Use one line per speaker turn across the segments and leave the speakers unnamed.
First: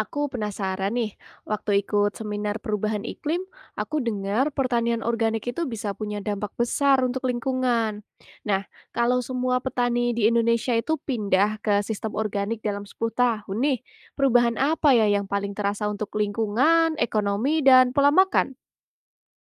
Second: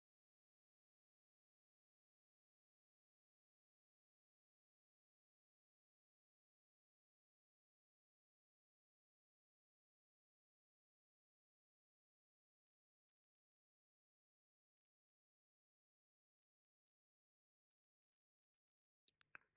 Aku penasaran nih, waktu ikut seminar perubahan iklim, aku dengar pertanian organik itu bisa punya dampak besar untuk lingkungan. Nah, kalau semua petani di Indonesia itu pindah ke sistem organik dalam 10 tahun nih, perubahan apa ya yang paling terasa untuk lingkungan, ekonomi, dan pola makan?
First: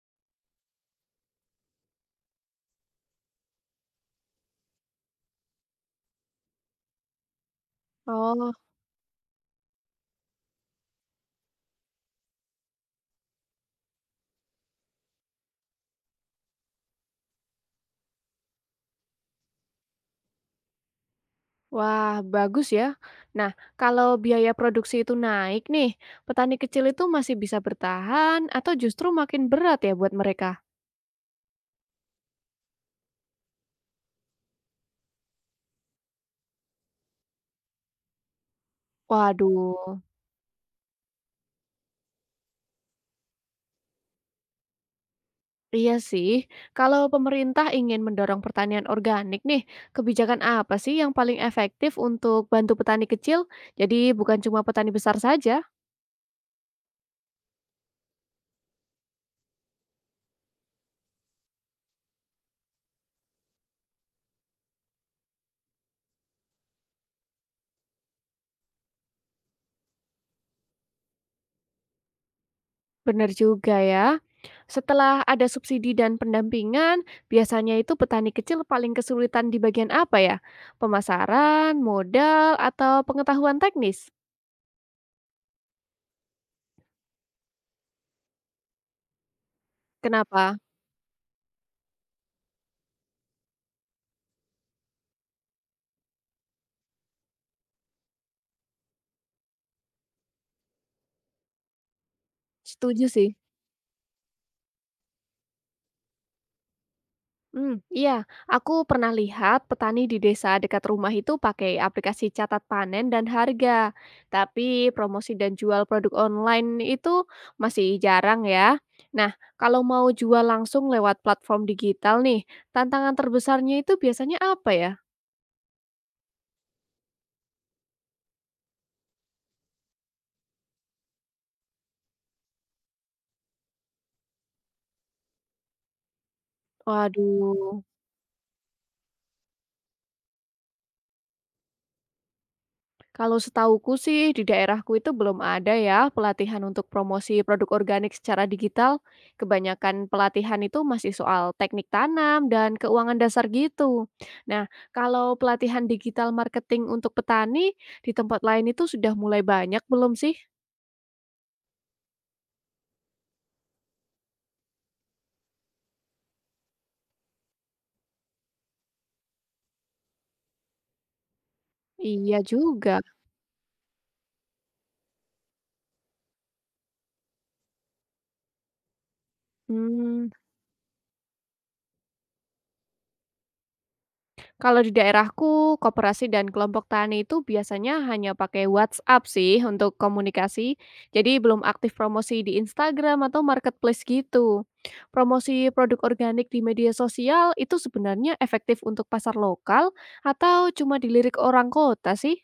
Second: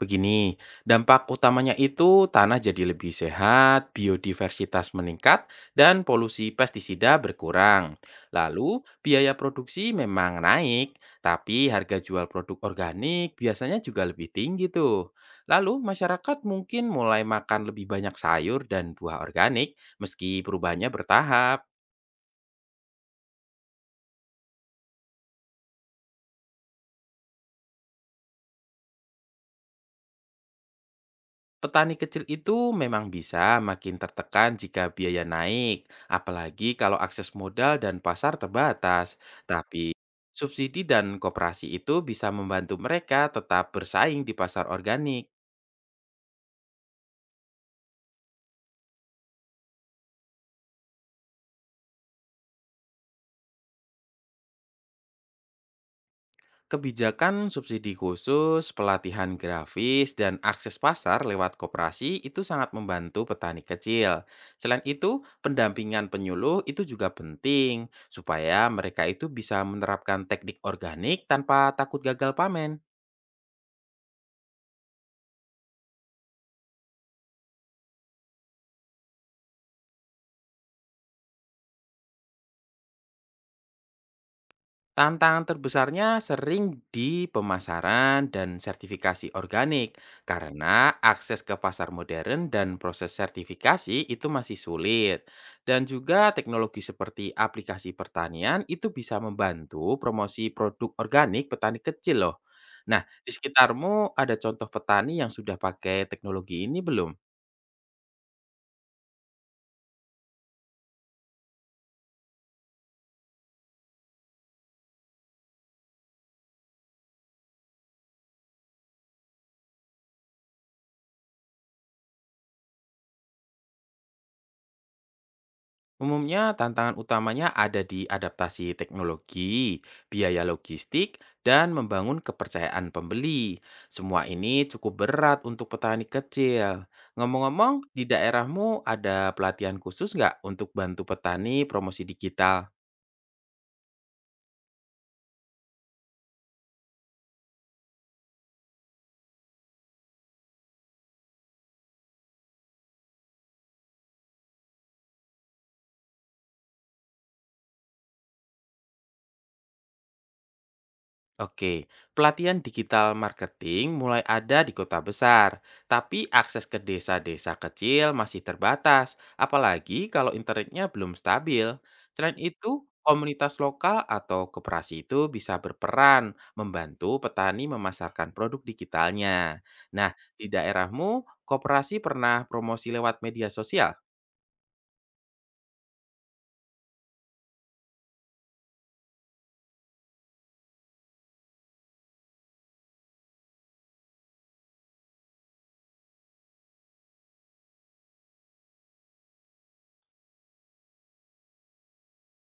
Begini, dampak utamanya itu tanah jadi lebih sehat, biodiversitas meningkat, dan polusi pestisida berkurang.
Oh,
Lalu, biaya produksi memang naik, tapi harga jual produk organik biasanya juga lebih tinggi tuh. Lalu, masyarakat mungkin mulai makan lebih banyak sayur dan buah organik meski perubahannya bertahap.
wah bagus ya. Nah, kalau biaya produksi itu naik nih, petani kecil itu masih bisa bertahan atau justru makin berat ya buat mereka?
Petani kecil itu memang bisa makin tertekan jika biaya naik, apalagi kalau akses modal dan pasar terbatas.
Waduh.
Tapi subsidi dan koperasi itu bisa membantu mereka tetap bersaing di pasar organik.
Iya sih, kalau pemerintah ingin mendorong pertanian organik nih, kebijakan apa sih yang paling efektif untuk bantu petani kecil? Jadi bukan cuma petani besar saja,
Kebijakan subsidi khusus, pelatihan grafis, dan akses pasar lewat koperasi itu sangat membantu petani kecil. Selain itu, pendampingan penyuluh itu juga penting supaya mereka itu bisa menerapkan teknik organik tanpa takut gagal pamen.
benar juga ya. Setelah ada subsidi dan pendampingan, biasanya itu petani kecil paling kesulitan di bagian apa ya? Pemasaran, modal, atau pengetahuan teknis?
Tantangan terbesarnya sering di pemasaran dan sertifikasi organik,
Kenapa?
karena akses ke pasar modern dan proses sertifikasi itu masih sulit. Dan juga teknologi seperti aplikasi pertanian itu bisa membantu promosi produk organik petani kecil loh. Nah,
Setuju
di
sih.
sekitarmu ada contoh petani yang sudah pakai teknologi ini belum?
Iya, aku pernah lihat petani di desa dekat rumah itu pakai aplikasi catat panen dan harga. Tapi promosi dan jual produk online itu masih jarang ya. Nah, kalau mau jual langsung lewat platform digital nih, tantangan terbesarnya itu biasanya apa ya?
Umumnya, tantangan utamanya ada di adaptasi teknologi, biaya logistik, dan membangun kepercayaan pembeli. Semua ini cukup berat untuk petani kecil. Ngomong-ngomong,
Waduh.
di daerahmu ada pelatihan khusus nggak untuk bantu petani promosi digital?
Kalau setahuku sih di daerahku itu belum ada ya pelatihan untuk promosi produk organik secara digital. Kebanyakan pelatihan itu masih soal teknik tanam dan keuangan dasar gitu. Nah, kalau pelatihan digital marketing untuk petani di tempat lain itu sudah mulai banyak belum sih?
Oke, pelatihan digital marketing mulai ada di kota besar, tapi akses ke desa-desa kecil masih terbatas, apalagi kalau internetnya belum stabil. Selain
Iya
itu,
juga.
komunitas lokal atau koperasi itu bisa berperan membantu petani memasarkan produk digitalnya. Nah,
Hmm.
di daerahmu, koperasi pernah promosi lewat media sosial?
Kalau di daerahku, koperasi dan kelompok tani itu biasanya hanya pakai WhatsApp sih untuk komunikasi. Jadi belum aktif promosi di Instagram atau marketplace gitu. Promosi produk organik di media sosial itu sebenarnya efektif untuk pasar lokal atau cuma dilirik orang kota sih?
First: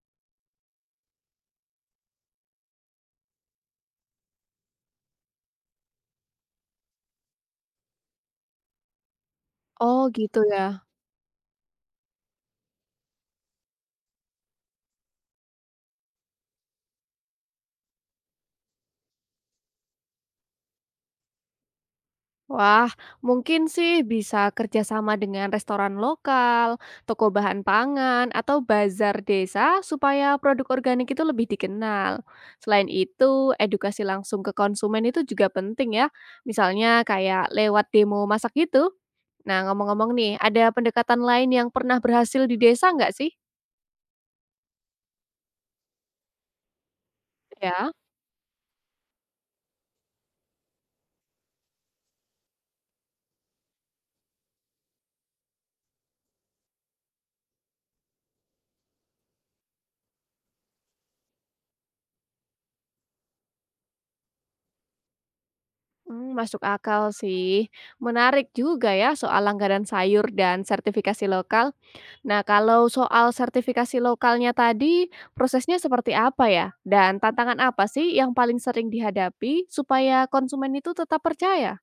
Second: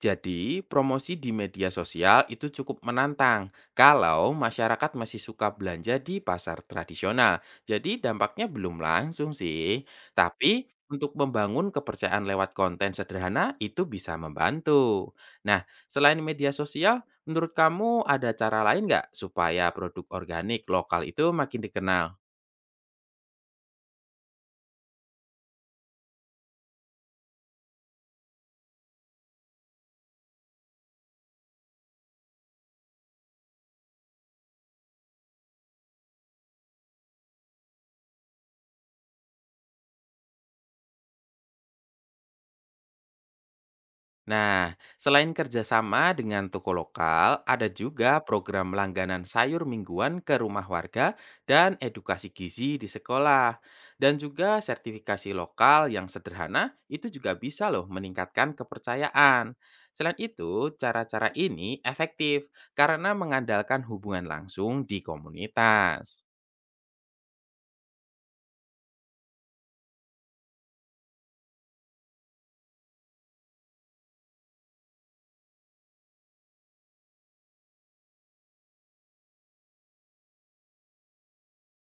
Jadi, promosi di media sosial itu cukup menantang kalau masyarakat masih suka belanja di pasar tradisional. Jadi, dampaknya belum langsung sih,
Oh gitu ya.
tapi untuk membangun kepercayaan lewat konten sederhana itu bisa membantu. Nah, selain media sosial, menurut kamu ada cara lain nggak supaya produk organik lokal itu makin dikenal?
Wah, mungkin sih bisa kerjasama dengan restoran lokal, toko bahan pangan, atau bazar desa supaya produk organik itu lebih dikenal. Selain itu, edukasi langsung ke konsumen itu juga penting ya. Misalnya kayak lewat demo masak gitu. Nah, ngomong-ngomong nih, ada pendekatan lain yang pernah berhasil di desa nggak sih?
Nah, selain kerjasama dengan toko lokal, ada
Ya,
juga program langganan sayur mingguan ke rumah warga dan edukasi gizi di sekolah. Dan juga sertifikasi lokal yang sederhana itu juga bisa loh meningkatkan kepercayaan. Selain itu, cara-cara ini efektif karena mengandalkan hubungan langsung di komunitas.
hmm, masuk akal sih. Menarik juga ya soal langganan sayur dan sertifikasi lokal. Nah, kalau soal sertifikasi lokalnya tadi, prosesnya seperti apa ya? Dan tantangan apa sih yang paling sering dihadapi supaya konsumen itu tetap percaya?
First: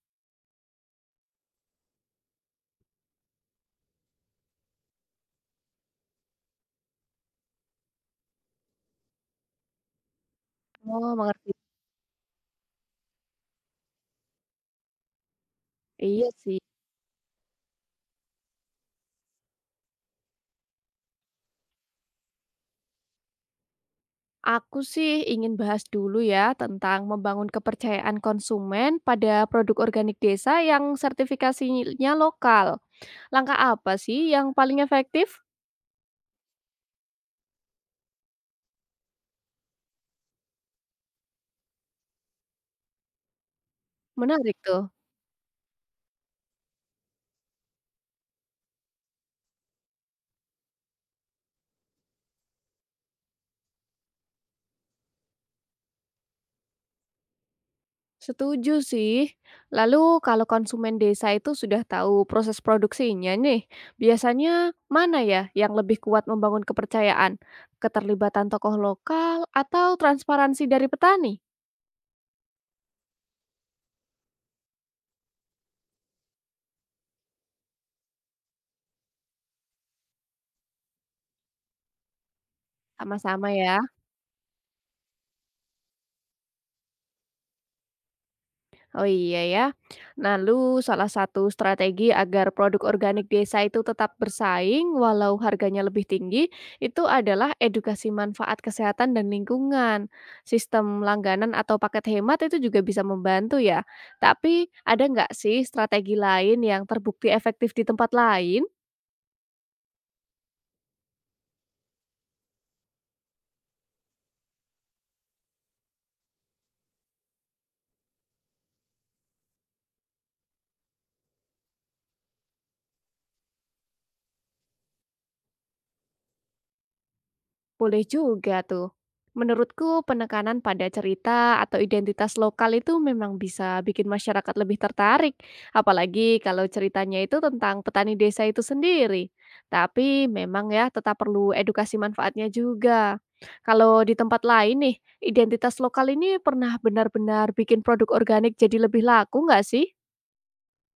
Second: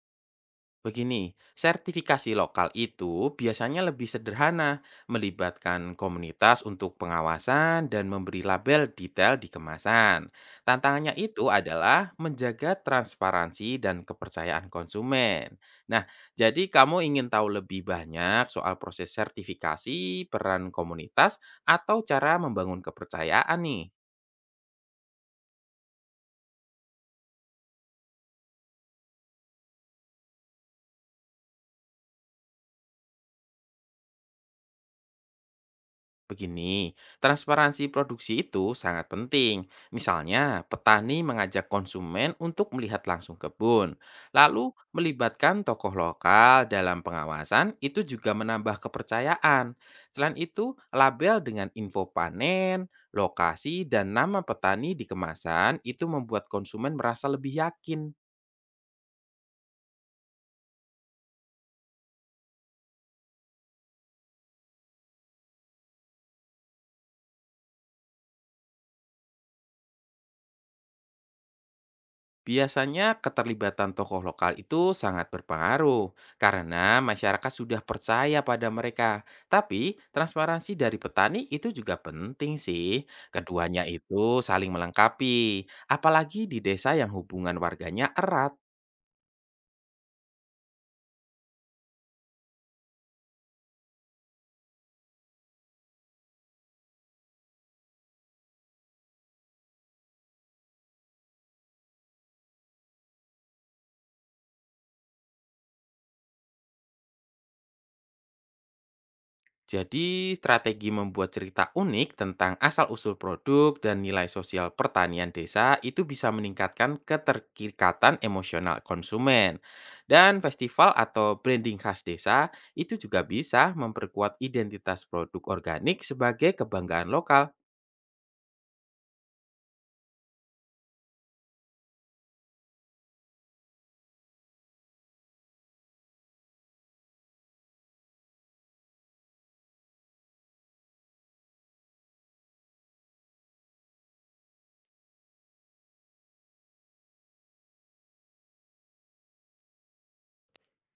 Begini, sertifikasi lokal itu biasanya lebih sederhana, melibatkan komunitas untuk pengawasan dan memberi label detail di kemasan. Tantangannya
Oh, mengerti.
itu adalah menjaga transparansi dan kepercayaan konsumen. Nah,
Iya sih.
jadi kamu ingin tahu lebih banyak soal proses sertifikasi, peran komunitas, atau cara membangun kepercayaan nih?
Aku sih ingin bahas dulu ya tentang membangun kepercayaan konsumen pada produk organik desa yang sertifikasinya lokal. Langkah apa sih yang paling efektif?
Begini, transparansi produksi itu sangat penting. Misalnya, petani mengajak konsumen untuk melihat langsung kebun.
Menarik
Lalu,
tuh.
melibatkan tokoh lokal dalam pengawasan itu juga menambah kepercayaan. Selain itu, label dengan info panen, lokasi, dan nama petani di kemasan itu membuat konsumen merasa lebih yakin.
Setuju sih. Lalu kalau konsumen desa itu sudah tahu proses produksinya nih, biasanya mana ya yang lebih kuat membangun kepercayaan? Keterlibatan tokoh lokal atau transparansi dari petani?
Biasanya keterlibatan tokoh lokal itu sangat berpengaruh karena masyarakat sudah percaya pada mereka. Tapi transparansi dari petani itu juga penting sih.
Sama-sama ya.
Keduanya itu saling melengkapi, apalagi di desa yang hubungan warganya erat.
Oh iya ya. Lalu salah satu strategi agar produk organik desa itu tetap bersaing walau harganya lebih tinggi itu adalah edukasi manfaat kesehatan dan lingkungan. Sistem langganan atau paket hemat itu juga bisa membantu ya. Tapi ada nggak sih strategi lain yang terbukti efektif di tempat lain?
Jadi, strategi membuat cerita unik tentang asal-usul produk dan nilai sosial pertanian desa itu bisa meningkatkan keterikatan emosional konsumen. Dan festival atau branding khas desa itu juga bisa memperkuat identitas produk organik sebagai kebanggaan lokal.
Boleh juga tuh. Menurutku penekanan pada cerita atau identitas lokal itu memang bisa bikin masyarakat lebih tertarik, apalagi kalau ceritanya itu tentang petani desa itu sendiri. Tapi memang ya tetap perlu edukasi manfaatnya juga. Kalau di tempat lain nih, identitas lokal ini pernah benar-benar bikin produk organik jadi lebih laku nggak sih?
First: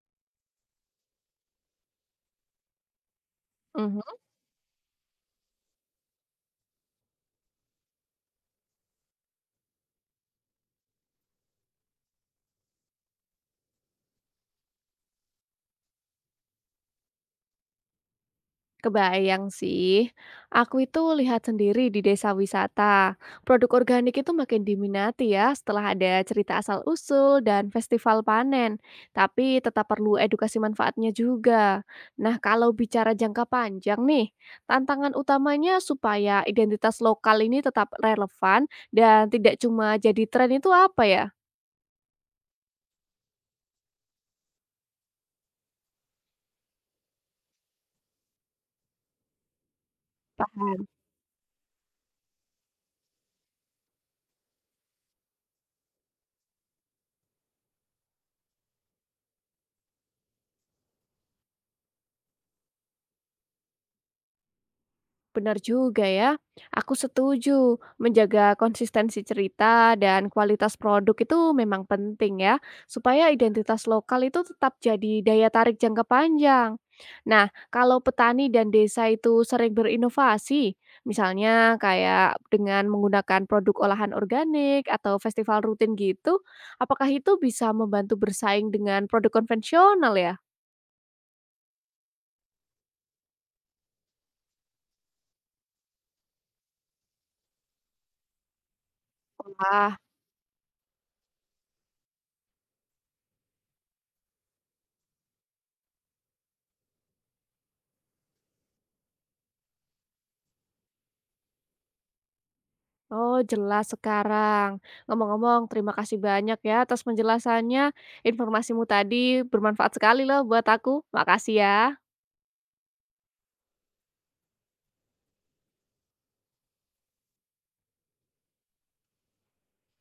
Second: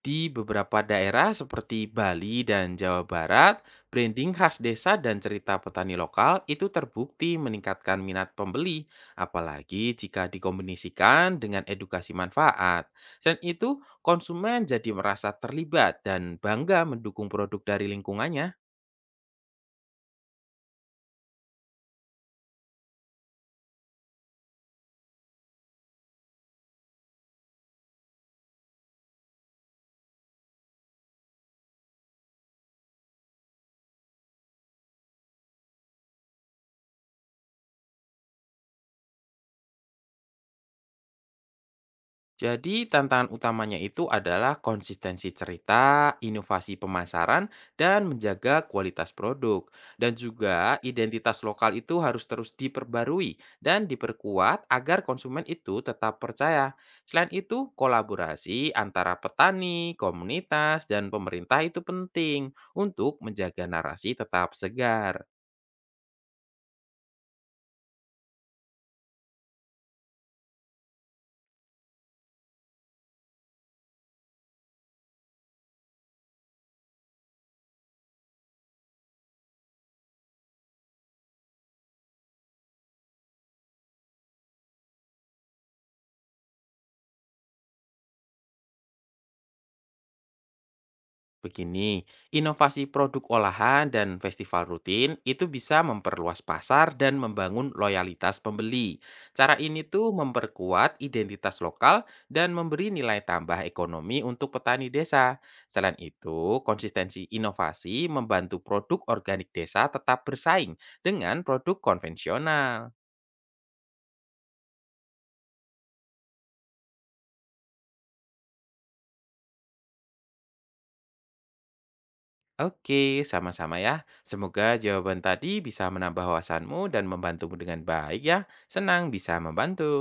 Di beberapa daerah seperti Bali dan Jawa Barat, branding khas desa dan cerita petani lokal itu terbukti meningkatkan minat pembeli, apalagi jika dikombinasikan dengan edukasi manfaat. Selain itu, konsumen jadi merasa terlibat dan bangga mendukung produk dari lingkungannya.
Kebayang sih. Aku itu lihat sendiri di desa wisata. Produk organik itu makin diminati ya setelah ada cerita asal-usul dan festival panen. Tapi tetap perlu edukasi manfaatnya juga. Nah, kalau bicara jangka panjang nih, tantangan utamanya supaya identitas lokal ini tetap relevan dan tidak cuma jadi tren itu apa ya?
Jadi tantangan utamanya itu adalah konsistensi cerita, inovasi pemasaran, dan menjaga kualitas produk. Dan juga
Paham.
identitas lokal itu harus terus diperbarui dan diperkuat agar konsumen itu tetap percaya. Selain itu, kolaborasi antara petani, komunitas, dan pemerintah itu penting untuk menjaga narasi tetap segar.
Benar juga ya. Aku setuju, menjaga konsistensi cerita dan kualitas produk itu memang penting ya, supaya identitas lokal itu tetap jadi daya tarik jangka panjang. Nah, kalau petani dan desa itu sering berinovasi, misalnya kayak dengan menggunakan produk olahan organik atau festival rutin gitu, apakah itu bisa membantu bersaing dengan produk konvensional ya?
Begini, inovasi produk olahan dan festival rutin itu bisa memperluas pasar dan membangun loyalitas pembeli. Cara ini
Wah,
tuh memperkuat identitas lokal dan memberi nilai tambah ekonomi untuk petani desa. Selain itu, konsistensi inovasi membantu produk organik desa tetap bersaing dengan produk konvensional.
oh, jelas sekarang. Ngomong-ngomong, terima kasih banyak ya atas penjelasannya. Informasimu tadi bermanfaat sekali loh buat aku. Makasih ya.
Oke, sama-sama ya. Semoga jawaban tadi bisa menambah wawasanmu dan membantumu dengan baik ya. Senang bisa membantu.